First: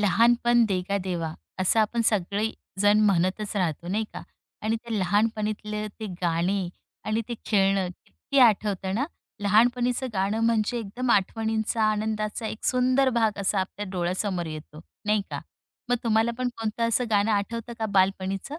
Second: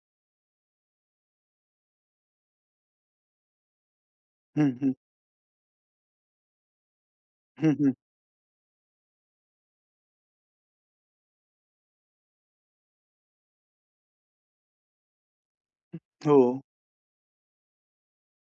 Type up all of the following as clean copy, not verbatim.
लहानपण देगा देवा असं आपण सगळे जण म्हणतच राहतो नाही का. हं, आणि हं. ते लहानपणीतले ते गाणे आणि ते हं, खेळणं हं. किती आठवतं ना. लहानपणीचं गाणं म्हणजे एकदम आठवणींचा आनंदाचा एक सुंदर भाग असा आपल्या डोळ्यासमोर येतो नाही का. मग तुम्हाला हो. पण कोणतं असं गाणं आठवतं का बालपणीचं?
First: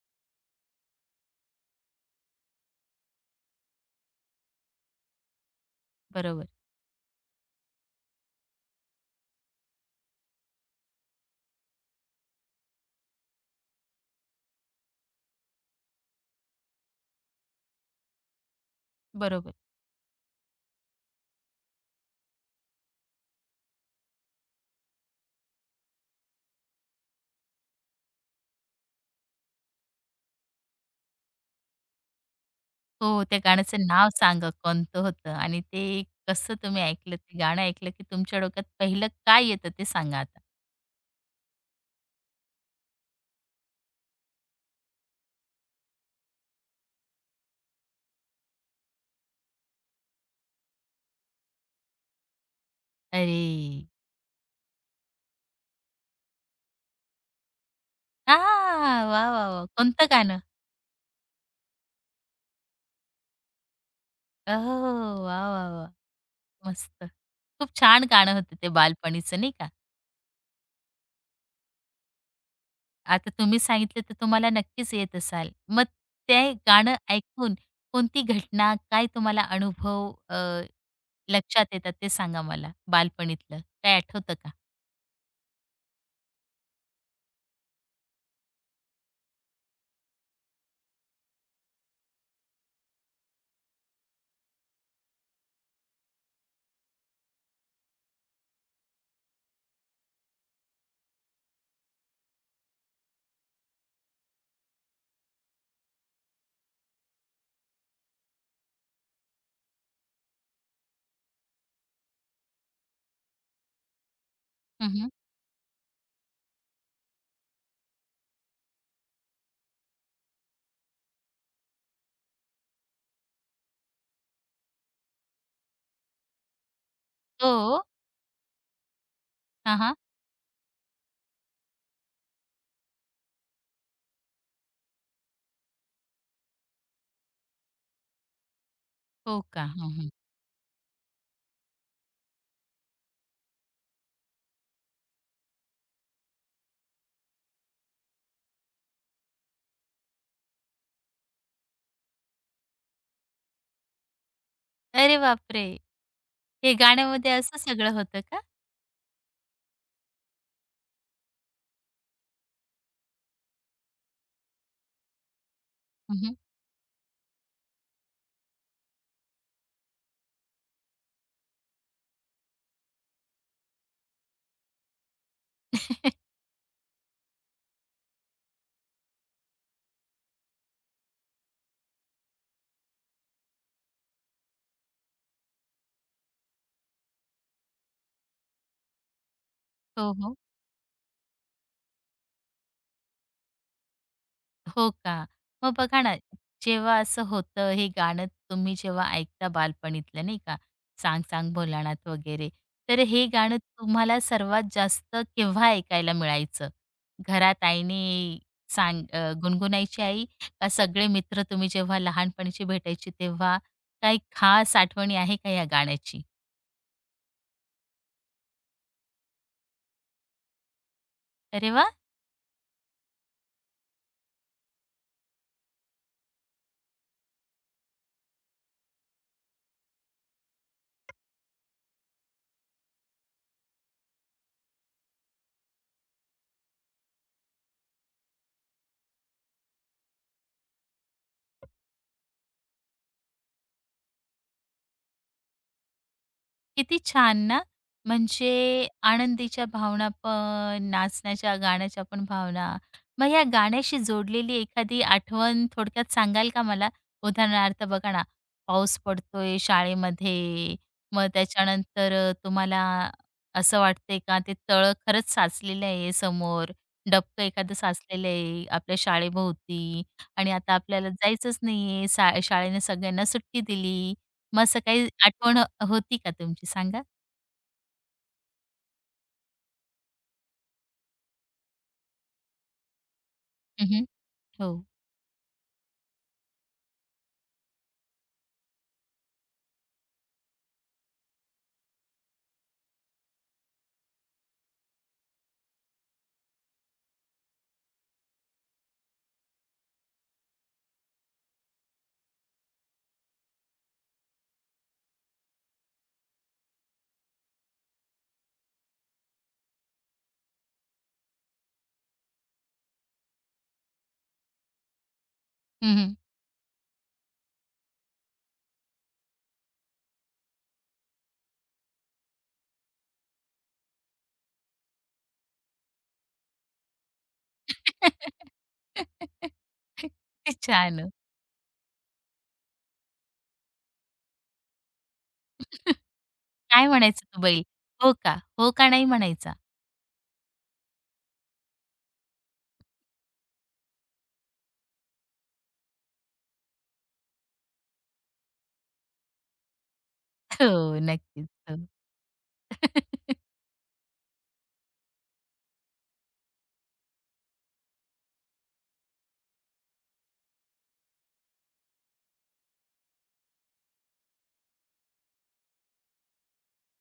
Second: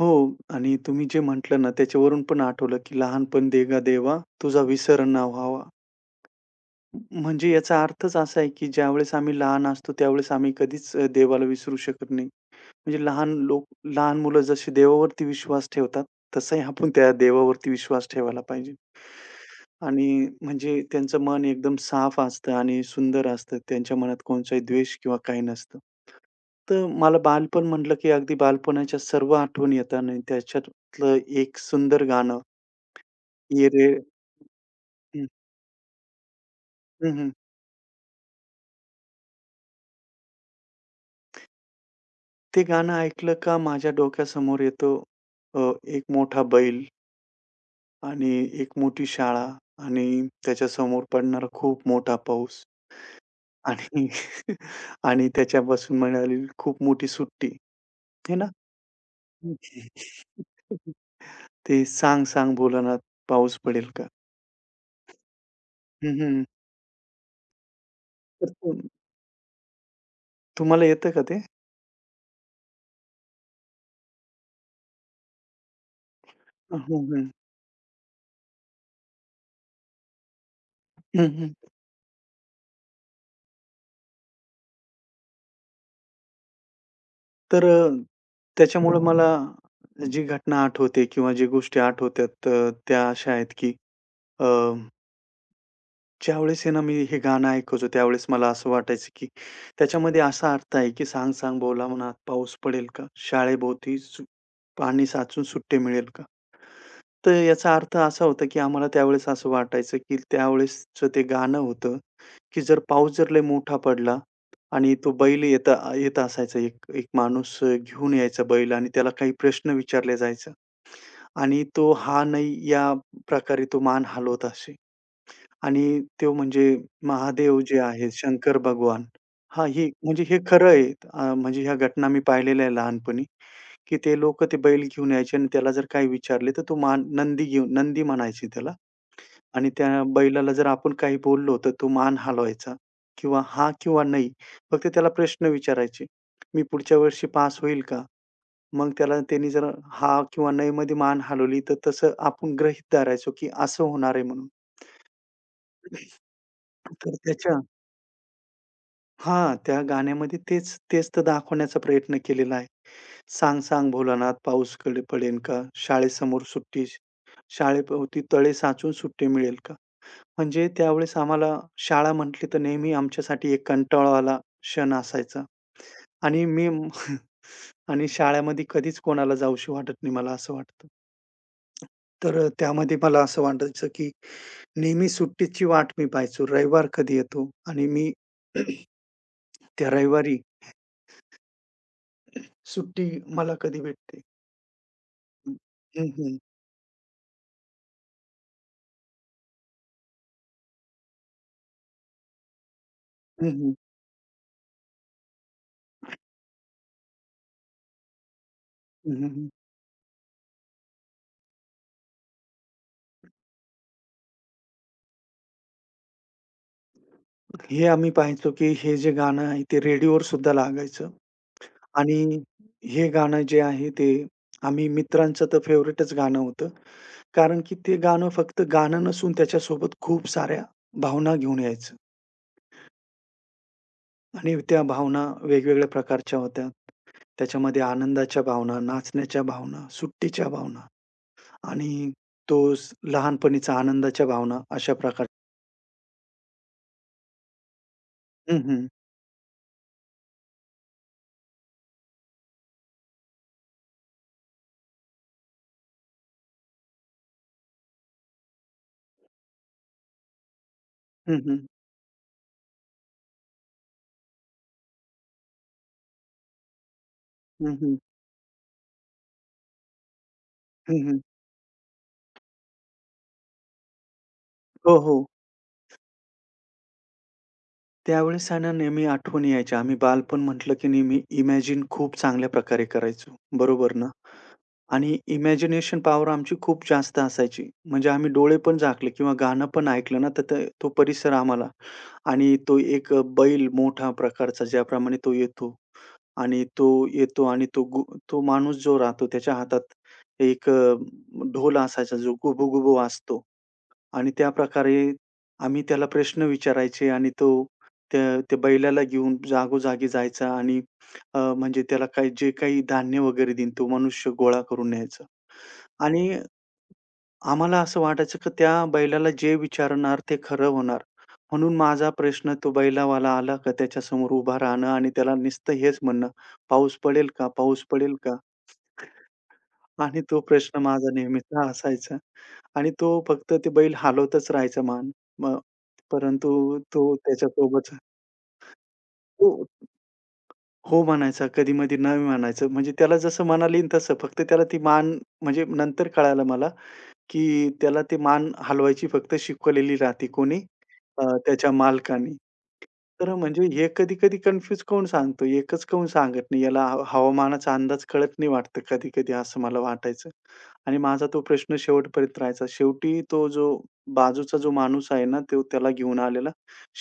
हो. आणि तुम्ही जे म्हटलं ना, त्याच्यावरून पण आठवलं, की "लहानपण देगा देवा, तुझा विसरण ना व्हावा." बरोबर. म्हणजे याचा अर्थच असा आहे, की ज्यावेळेस आम्ही लहान असतो, त्यावेळेस आम्ही कधीच देवाला विसरू शकत नाही. म्हणजे लहान मुलं जशी देवावरती विश्वास ठेवतात, तसंही आपण त्या देवावरती विश्वास ठेवायला पाहिजे. बरोबर. आणि म्हणजे त्यांचं मन एकदम साफ असतं आणि सुंदर असतं. त्यांच्या मनात कोणताही द्वेष किंवा काही नसतं. तर मला बालपण म्हटलं, की अगदी बालपणाच्या सर्व आठवणी येतात आणि त्याच्यातलं एक सुंदर गाणं हो, त्या ये रे गाण्याचं नाव सांगा कोणतं हं, होतं आणि ते कसं तुम्ही ऐकलं, हं, हं. ते गाणं ऐकलं की तुमच्या डोक्यात पहिलं काय येतं ते सांगा आता. ते गाणं ऐकलं का माझ्या डोक्यासमोर येतो एक मोठा बैल. आणि एक मोठी शाळा आणि त्याच्यासमोर पडणारा खूप मोठा पाऊस अरे. आणि आणि त्याच्यापासून मिळालेली खूप मोठी सुट्टी, हे आ! ना? वाह, वाह, वाह! कोणतं गाणं? ते "सांग सांग भोलानाथ पाऊस पडेल का?" ओह! वाह, वाह, वाह! हं, हं. मस्त. खूप छान गाणं तर होतं ते तुम बालपणीचं नाही का? तुम्हाला येतं का ते? आता तुम्ही सांगितलं तर तुम्हाला नक्कीच येत असाल. मग ते हं, गाणं हं. ऐकून कोणती घटना, काय तुम्हाला अनुभव हं, हं. लक्षात येतात ते सांगा मला बालपणीतलं? काय आठवतं का? तर त्याच्यामुळं मला जी घटना आठवते किंवा जी गोष्टी आठवतात त्या अशा आहेत की ज्यावेळेस आहे ना, मी हे गाणं ऐकायचो त्यावेळेस मला असं वाटायचं, की त्याच्यामध्ये असा अर्थ आहे, की "सांग सांग बोला मनात पाऊस पडेल का? शाळेभोवती पाणी साचून सुट्टे मिळेल का?" तर याचा अर्थ असा होता, की आम्हाला त्यावेळेस असं वाटायचं, की त्यावेळेसचं ते गाणं होतं, की जर पाऊस जर लय मोठा पडला आणि हं. तो बैल येत येत असायचा एक एक माणूस घेऊन यायचा बैल आणि त्याला काही प्रश्न विचारले जायचा आणि तो हा नाही या प्रकारे तो मान हलवत असे. आणि तो म्हणजे महादेव जे हो. आहेत, शंकर भगवान. हां, हां, ही हां. म्हणजे हे खरं आहे. म्हणजे ह्या घटना मी पाहिलेल्या आहे लहानपणी, की ते लोक ते बैल घेऊन यायचे आणि त्याला जर काही विचारले, तर तो मान नंदी घेऊन नंदी म्हणायची त्याला हो का? आणि त्या हं. बैलाला जर आपण काही बोललो, तर तो मान हलवायचा किंवा हां किंवा नाही. फक्त त्याला प्रश्न विचारायचे. "मी पुढच्या वर्षी पास होईल का?" मग त्याला त्यांनी जर हां किंवा नाहीमध्ये मान हलवली, तर तसं आपण गृहीत धरायचो, की असं होणार आहे म्हणून. अरे बापरे! हे तर गाण्यामध्ये असं त्याच्या सगळं होतं का? हां, त्या गाण्यामध्ये तेच तर दाखवण्याचा प्रयत्न केलेला आहे. "सांग सांग भोलानाथ पाऊस कधी पडेल का? हं. शाळेसमोर सुट्टी शाळेभोवती तळे साचून सुट्टी मिळेल का?" म्हणजे त्यावेळेस आम्हाला शाळा म्हटली तर नेहमी आमच्यासाठी एक कंटाळवाला क्षण असायचा. आणि मी आणि शाळेमध्ये कधीच कोणाला जाऊशी वाटत नाही मला असं वाटतं. तर त्यामध्ये मला असं वाटायचं, की नेहमी सुट्टीची वाट मी पाहायचो. रविवार कधी येतो आणि मी त्या हो. हो. रविवारी सुट्टी मला कधी भेटते? हो का? हं, मग बघा ना, हं, जेव्हा असं होतं, हे गाणं तुम्ही जेव्हा ऐकता बालपणीतलं नाही का, "सांग सांग भोलानाथ" वगैरे, तर हे हं, गाणं हं, तुम्हाला सर्वात जास्त केव्हा ऐकायला मिळायचं? घरात आईने हं, हं, गुणगुणायची आई, का सगळे मित्र तुम्ही जेव्हा लहानपणीची भेटायची तेव्हा? काही खास आठवणी आहे का या गाण्याची? हे आम्ही पाहायचो, की हे जे गाणं आहे ते रेडिओवर सुद्धा लागायचं अरे वाह! आणि हे गाणं जे आहे ते आम्ही मित्रांचं तर फेव्हरेटच गाणं होतं. कारण की ते गाणं फक्त गाणं नसून त्याच्यासोबत खूप साऱ्या भावना घेऊन यायचं आणि त्या भावना वेगवेगळ्या प्रकारच्या होत्या. त्याच्यामध्ये आनंदाच्या भावना, नाचण्याच्या भावना, सुट्टीच्या भावना आणि लहानपणीचा आनंदाच्या भावना अशा प्रकार किती छान ना. हं, म्हणजे हं. आनंदीच्या भावना पण, नाचण्याच्या, गाण्याच्या पण भावना. मग या गाण्याशी जोडलेली एखादी आठवण थोडक्यात सांगाल का मला? उदाहरणार्थ बघा ना, पाऊस पडतोय शाळेमध्ये, मग हं, हं. त्याच्यानंतर तुम्हाला असं वाटतंय का ते तळं खरंच साचलेलं आहे समोर, डबकं एखादं हं, हं. साचलेलं आहे आपल्या शाळेभोवती आणि आता हं, आपल्याला हं. जायचंच नाहीये, सा शाळेने सगळ्यांना सुट्टी दिली. मग असं हो, काही हो. आठवण होती का तुमची सांगा? त्यावेळेस आहे ना नेहमी आठवणी यायच्या. आम्ही बालपण म्हटलं की नेहमी इमॅजिन खूप चांगल्या प्रकारे करायचो. हं, बरोबर हं. ना? हो. आणि इमॅजिनेशन पॉवर आमची खूप जास्त असायची. म्हणजे आम्ही डोळे पण झाकले किंवा गाणं पण ऐकलं ना, तर ते तो परिसर आम्हाला आणि तो एक बैल मोठा प्रकारचा ज्याप्रमाणे तो येतो आणि तो माणूस जो राहतो त्याच्या हातात एक ढोल असायचा जो गुबू वाजतो आणि त्याप्रकारे आम्ही त्याला प्रश्न विचारायचे आणि तो त्या त्या बैलाला घेऊन जागोजागी जायचा आणि म्हणजे त्याला काही जे काही धान्य वगैरे देईन तो मनुष्य गोळा करून न्यायचा हं. आणि आम्हाला असं वाटायचं की त्या बैलाला जे विचारणार ते खरं होणार. म्हणून माझा प्रश्न तो बैलावाला आला का त्याच्यासमोर उभा राहणं आणि त्याला नुसतं हेच म्हणणं, "पाऊस पडेल का? पाऊस पडेल का?" आणि तो किती प्रश्न छान. माझा नेहमीचा असायचा आणि तो फक्त ते बैल हालवतच राहायचा मान. मग परंतु काय तो म्हणायचं तो बैल? त्याच्यासोबतचा "हो का? हो का नाही?" तो म्हणायचा. हो म्हणायचा, कधी-मधी नाही म्हणायचं. म्हणजे त्याला जसं म्हणालीन तसं. फक्त त्याला ती मान म्हणजे नंतर कळालं मला, की त्याला ते मान हलवायची फक्त शिकवलेली राहते. कोणी? हो, नक्कीच. त्याच्या हो. मालकाने. तर म्हणजे हे कधी-कधी कन्फ्यूज काहून सांगतो, एकच काहून सांगत नाही? याला हवामानाचा अंदाज कळत नाही वाटतं कधी-कधी असं मला वाटायचं. आणि माझा तो प्रश्न शेवटपर्यंत राहायचा. शेवटी तो जो बाजूचा जो माणूस आहे ना, तो त्याला घेऊन आलेला.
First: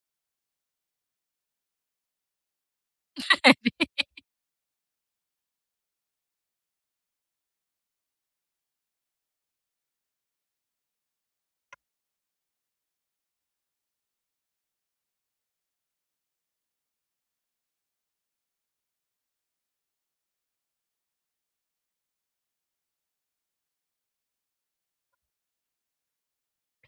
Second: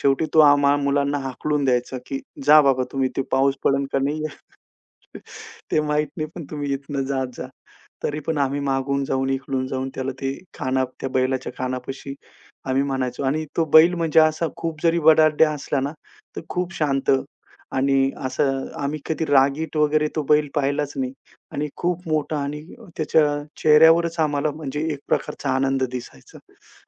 शेवटी तो आम्हा मुलांना हाकलून द्यायचा, की "जा बाबा तुम्ही, ते पाऊस पडेल का नाही?" ते माहीत नाही, पण तुम्ही इथनं जात जा. तरी पण आम्ही मागून जाऊन, इकडून जाऊन त्याला ते खाना त्या बैलाच्या खानापाशी आम्ही म्हणायचो आणि तो बैल म्हणजे असा खूप जरी बडाढ्य असला ना, तर खूप शांत आणि असं आम्ही कधी रागीट वगैरे तो बैल पाहिलाच नाही आणि खूप मोठा आणि त्याच्या चेहऱ्यावरच आम्हाला म्हणजे एक प्रकारचा आनंद दिसायचा.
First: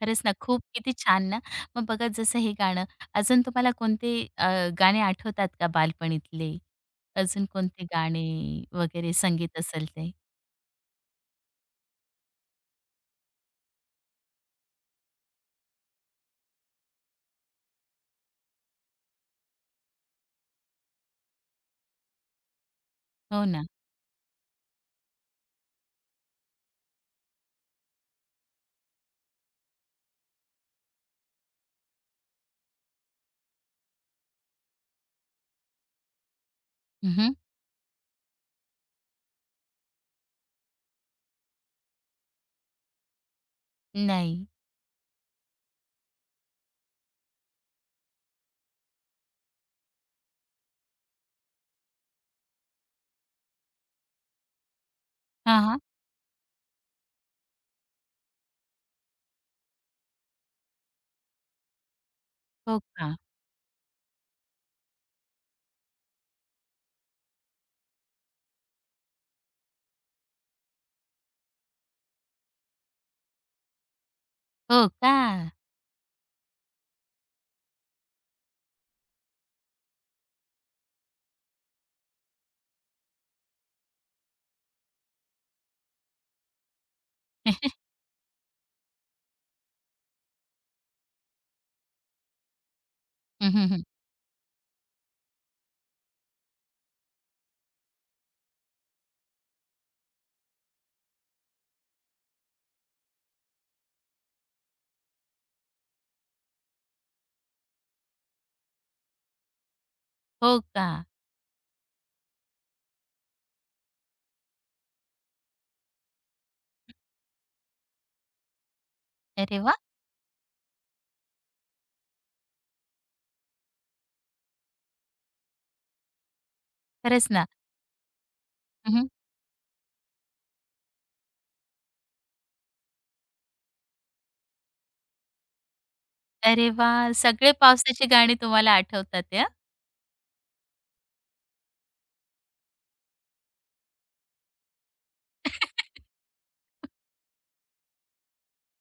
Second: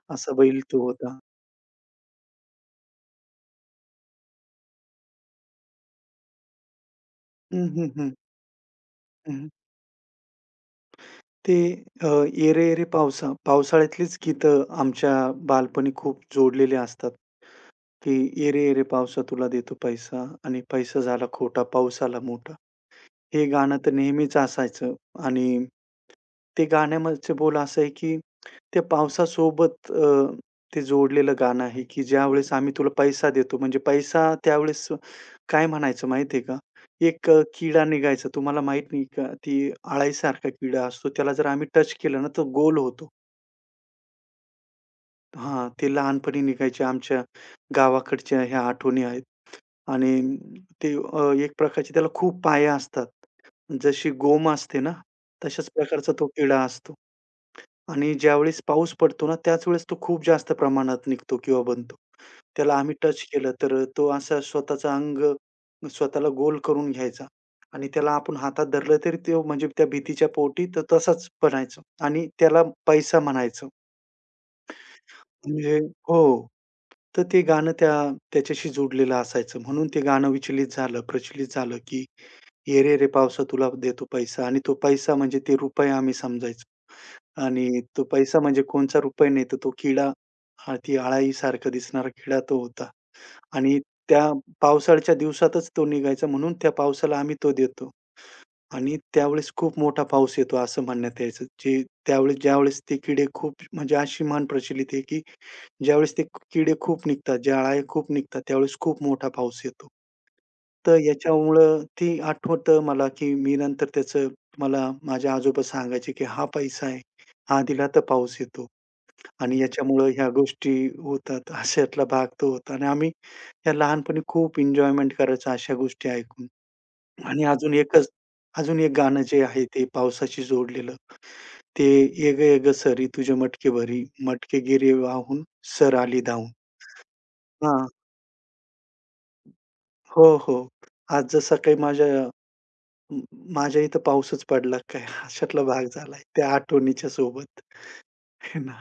खरंच ना, असा बैल खूप तो किती होता. छान ना. मग बघा जसं हे गाणं, अजून तुम्हाला कोणते गाणे आठवतात का बालपणीतले? अजून हं, कोणते हं, हं. गाणे वगैरे हं, संगीत असेल ते? ते अ, "ये रे ये रे पावसा" पावसाळ्यातलीच गीतं आमच्या बालपणी खूप जोडलेले असतात, की "ये रे ये पावसा तुला देतो पैसा आणि पैसा झाला खोटा पाऊस आला मोठा." हो हे ना. गाणं तर नेहमीच असायचं आणि ते गाण्यामधचे बोल असं आहे, की त्या पावसासोबत ते जोडलेलं गाणं आहे, की ज्यावेळेस आम्ही तुला पैसा देतो. म्हणजे पैसा त्यावेळेस काय म्हणायचं माहिती का? एक हं. किडा निघायचा. तुम्हाला माहीत नाही का? ती अळाईसारखा किडा असतो. त्याला जर आम्ही टच केलं ना, तो गोल होतो. नाही. हां, ते लहानपणी निघायचे आमच्या गावाकडच्या ह्या आठवणी आहेत. आणि एक प्रकारचे त्याला खूप पाया असतात. जशी गोम असते ना, हां, तशाच हां. प्रकारचा तो किडा असतो. आणि ज्यावेळेस पाऊस पडतो ना, त्याच वेळेस तो खूप जास्त प्रमाणात निघतो किंवा बनतो. त्याला हो आम्ही का? टच केलं तर तो असा स्वतःचं अंग स्वतःला गोल करून घ्यायचा आणि त्याला आपण हातात धरलं तरी तो म्हणजे त्या भीतीच्या पोटी तर तसाच बनायचं आणि त्याला पैसा म्हणायचं. हो का? म्हणजे हो. तर ते गाणं त्याच्याशी जोडलेलं असायचं. म्हणून ते गाणं प्रचलित झालं, की "ये रे रे पावसा तुला देतो पैसा" आणि तो पैसा म्हणजे ते रुपये आम्ही समजायचो. आणि तो पैसा म्हणजे कोणचा रुपया नाही, तर तो किडा ती अळाईसारखा दिसणारा किडा तो होता आणि हं. त्या पावसाळ्याच्या दिवसातच तो निघायचा म्हणून त्या पावसाला आम्ही तो देतो. आणि त्यावेळेस खूप मोठा पाऊस येतो असं म्हणण्यात यायचं. जे ज्यावेळेस ते किडे खूप म्हणजे अशी म्हण प्रचलित आहे, की ज्यावेळेस ते किडे खूप निघतात, खूप निघतात, त्यावेळेस खूप मोठा पाऊस येतो. हो का? तर याच्यामुळं ती आठवतं मला, की मी नंतर त्याचं मला माझे आजोबा सांगायचे, की "हा पैसा आहे. हा दिला तर पाऊस येतो." आणि अरे वा. याच्यामुळं ह्या गोष्टी होतात. अशातला भाग तो होता आणि आम्ही या लहानपणी खूप एन्जॉयमेंट करायचो अशा गोष्टी ऐकून. खरंच आणि ना. अजून एक हं. गाणं जे आहे ते पावसाशी जोडलेलं. ते "ये गं, ये गं सरी तुझे मटके भरी, मटके गिरे वाहून, सर आली धावून." अरे वा, सगळे हां. पावसाची गाणी तुम्हाला आठवतात आहे हं. हो, हो. आज जसा काही म माझ्या इथं पाऊसच पडला काय अशातला भाग झालाय त्या आठवणीच्या सोबत, हे ना.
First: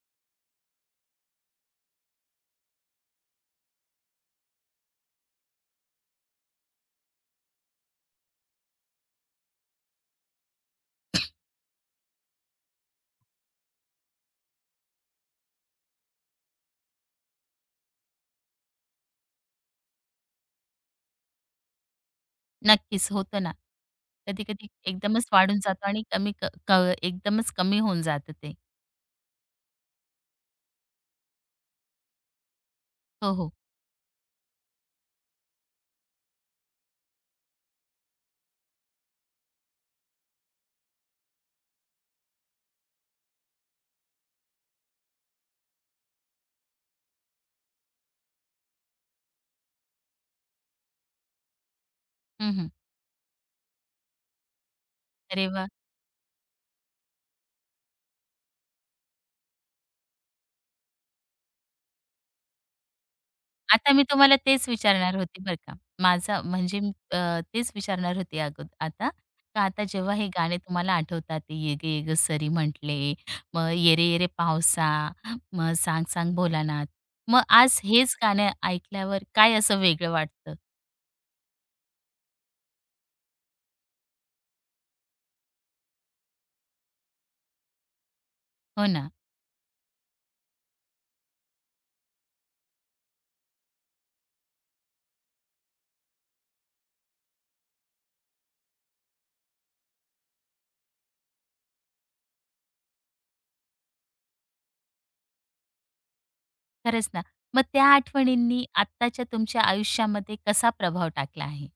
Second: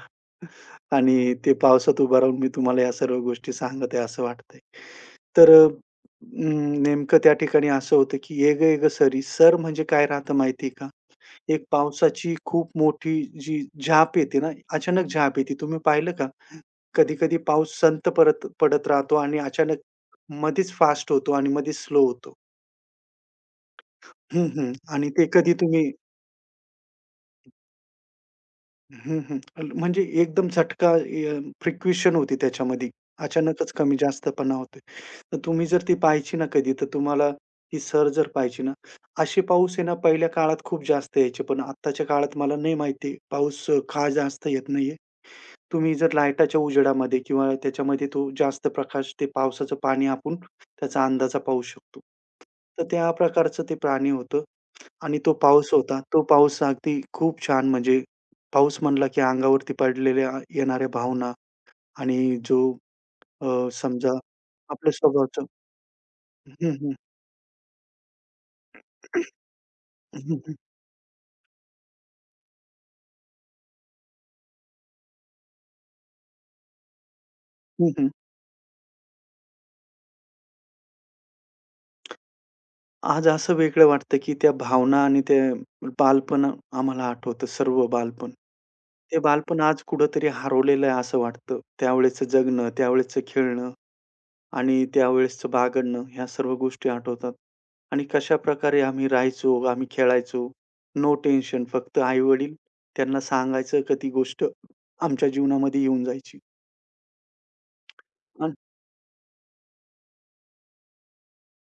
आणि ते पावसात उभं राहून मी तुम्हाला या सर्व गोष्टी सांगत आहे असं वाटतंय. तर नेमकं त्या ठिकाणी असं होतं की "ये गं, ये गं सरी" सर म्हणजे काय राहतं माहिती आहे का? एक पावसाची खूप मोठी जी झाप येते ना, अचानक झाप येते. तुम्ही पाहिलं का? कधी-कधी पाऊस संत परत पडत राहतो आणि अचानक मधीच फास्ट होतो आणि मधीच स्लो होतो. नक्कीच, होतं ना. हं, कधी-कधी हं. आणि ते एकदमच कधी वाढून जातो तुम्ही आणि कमी क क एकदमच कमी होऊन जातं ते. हं, हं. म्हणजे एकदम झटका फ्रिक्वेशन होती त्याच्यामध्ये. हो, हो. अचानकच कमी जास्तपणा होतोय. तर तुम्ही जर ती पाहायची ना कधी, तर तुम्हाला ती सर जर पाहायची ना, असे पाऊस आहे ना पहिल्या काळात खूप जास्त यायचे, पण आत्ताच्या काळात मला नाही माहिती पाऊस का जास्त येत नाहीये? तुम्ही जर लाईटाच्या उजेडामध्ये किंवा त्याच्यामध्ये तो जास्त प्रकाश ते पावसाचं पाणी आपण त्याचा अंदाजा पाहू शकतो. हं. तर त्या प्रकारचं ते प्राणी होतं आणि तो अरे वा, पाऊस होता. तो पाऊस अगदी खूप छान म्हणजे पाऊस म्हणला की अंगावरती पडलेल्या येणाऱ्या भावना आणि आता मी समजा तुम्हाला तेच आपल्या विचारणार होते स्वभावाचं बरं का. माझा हं, म्हणजे हं. तेच विचारणार होते अगोद आता, का आता जेव्हा हं, हे हं. गाणे तुम्हाला आठवतात, ते "ये ग ये ग सरी" म्हटले, मग "ये रे ये रे पावसा", मग "सांग सांग भोलानाथ", मग आज हं, हं. हेच गाणं ऐकल्यावर काय असं वेगळं वाटतं? आज असं वेगळं वाटतं, की त्या भावना आणि ते बालपण आम्हाला आठवतं, सर्व बालपण. हो ना. ते बालपण आज कुठेतरी हरवलेलं आहे असं वाटतं. त्यावेळेचं जगणं, त्यावेळेचं खेळणं आणि त्यावेळेसचं बागडणं ह्या सर्व गोष्टी आठवतात. आणि कशाप्रकारे आम्ही राहायचो, आम्ही खेळायचो. नो टेन्शन फक्त आई-वडील त्यांना सांगायचं का ती गोष्ट आमच्या जीवनामध्ये येऊन जायची. खरंच ना. मग त्या आणि आठवणींनी आत्ताच्या तुमच्या आयुष्यामध्ये कसा प्रभाव टाकला आहे?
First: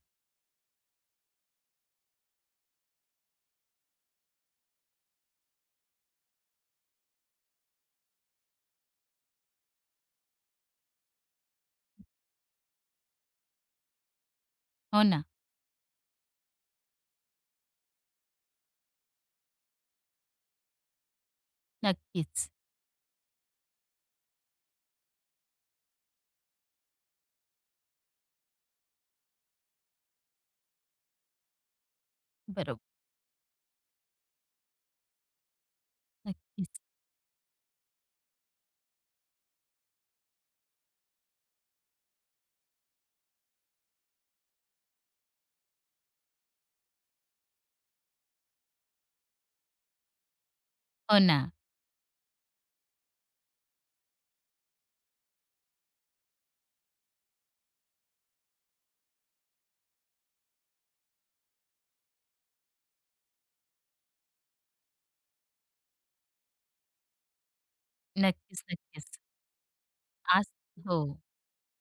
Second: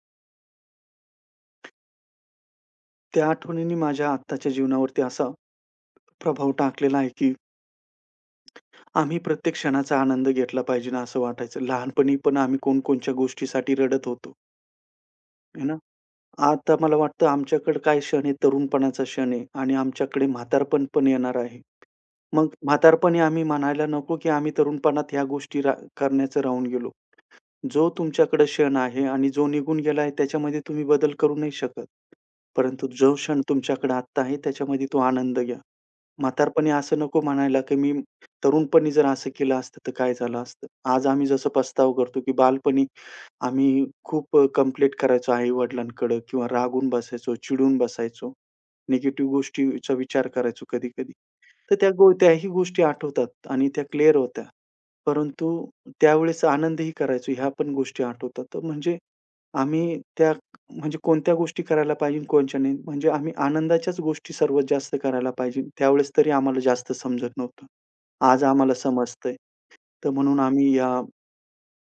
त्या आठवणींनी माझ्या आत्ताच्या जीवनावरती असा प्रभाव टाकलेला आहे, की आम्ही प्रत्येक क्षणाचा आनंद घेतला पाहिजे ना, असं वाटायचं. लहानपणी पण आम्ही कोणकोणत्या गोष्टीसाठी रडत होतो, हो ना. है ना. आता मला वाटतं आमच्याकडे काय क्षण आहे, तरुणपणाचा क्षण आहे आणि आमच्याकडे म्हातारपण पण येणार आहे. मग नक्कीच. म्हातारपणी आम्ही म्हणायला नको, की आम्ही तरुणपणात ह्या गोष्टी करण्याचं राहून गेलो. जो तुमच्याकडे क्षण आहे आणि जो निघून गेला आहे त्याच्यामध्ये तुम्ही बदल करू नाही शकत. बरोबर. परंतु जो क्षण तुमच्याकडे आत्ता आहे त्याच्यामध्ये तो आनंद घ्या. म्हातारपणी नक्कीच. असं नको म्हणायला, की मी तरुणपणी जर असं केलं असतं तर काय झालं असतं? आज आम्ही जसं पस्ताव करतो, की बालपणी आम्ही खूप कंप्लेंट करायचो आई-वडिलांकडं किंवा रागून बसायचो, चिडून बसायचो. निगेटिव्ह गोष्टीचा विचार करायचो कधी-कधी. हो ना. तर त्याही गोष्टी आठवतात आणि त्या क्लिअर होत्या. परंतु त्यावेळेस आनंदही करायचो, ह्या पण गोष्टी आठवतात. तर म्हणजे आम्ही त्या म्हणजे कोणत्या गोष्टी करायला पाहिजे, कोणत्या नाही. म्हणजे आम्ही आनंदाच्याच गोष्टी सर्वात जास्त करायला पाहिजे. त्यावेळेस तरी आम्हाला जास्त समजत नव्हतं. आज नक्कीच, आम्हाला नक्कीच. समजतंय. तर म्हणून आज आम्ही या हो.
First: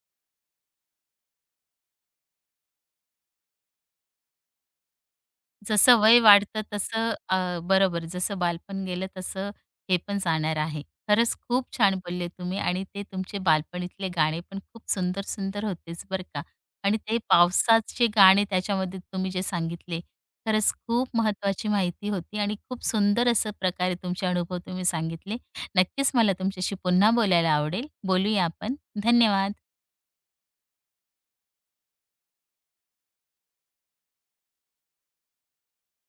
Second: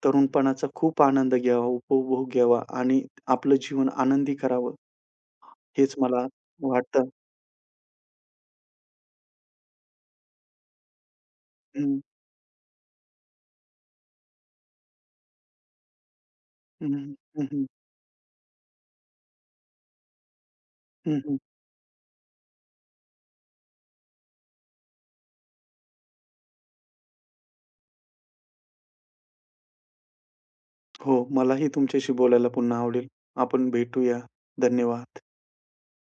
तरुणपणाचा खूप आनंद घ्यावा, उपभोग घ्यावा आणि आपलं जीवन आनंदी करावं, जसं हेच वय मला वाढतं वाटतं. तसं बरोबर, जसं बालपण गेलं तसं हे पण जाणार आहे. खरंच खूप छान हं, बोलले तुम्ही आणि ते तुमचे बालपणीतले गाणे पण खूप सुंदर, सुंदर होतेच बरं का, हं, आणि हं, ते हं, पावसाचे गाणे त्याच्यामध्ये तुम्ही जे सांगितले, खरंच खूप हं, महत्त्वाची माहिती होती आणि खूप सुंदर असं प्रकारे तुमचे अनुभव तुम्ही सांगितले. नक्कीच मला तुमच्याशी पुन्हा बोलायला आवडेल. बोलूया आपण. धन्यवाद. हो, मलाही तुमच्याशी बोलायला पुन्हा आवडेल. आपण भेटूया. धन्यवाद.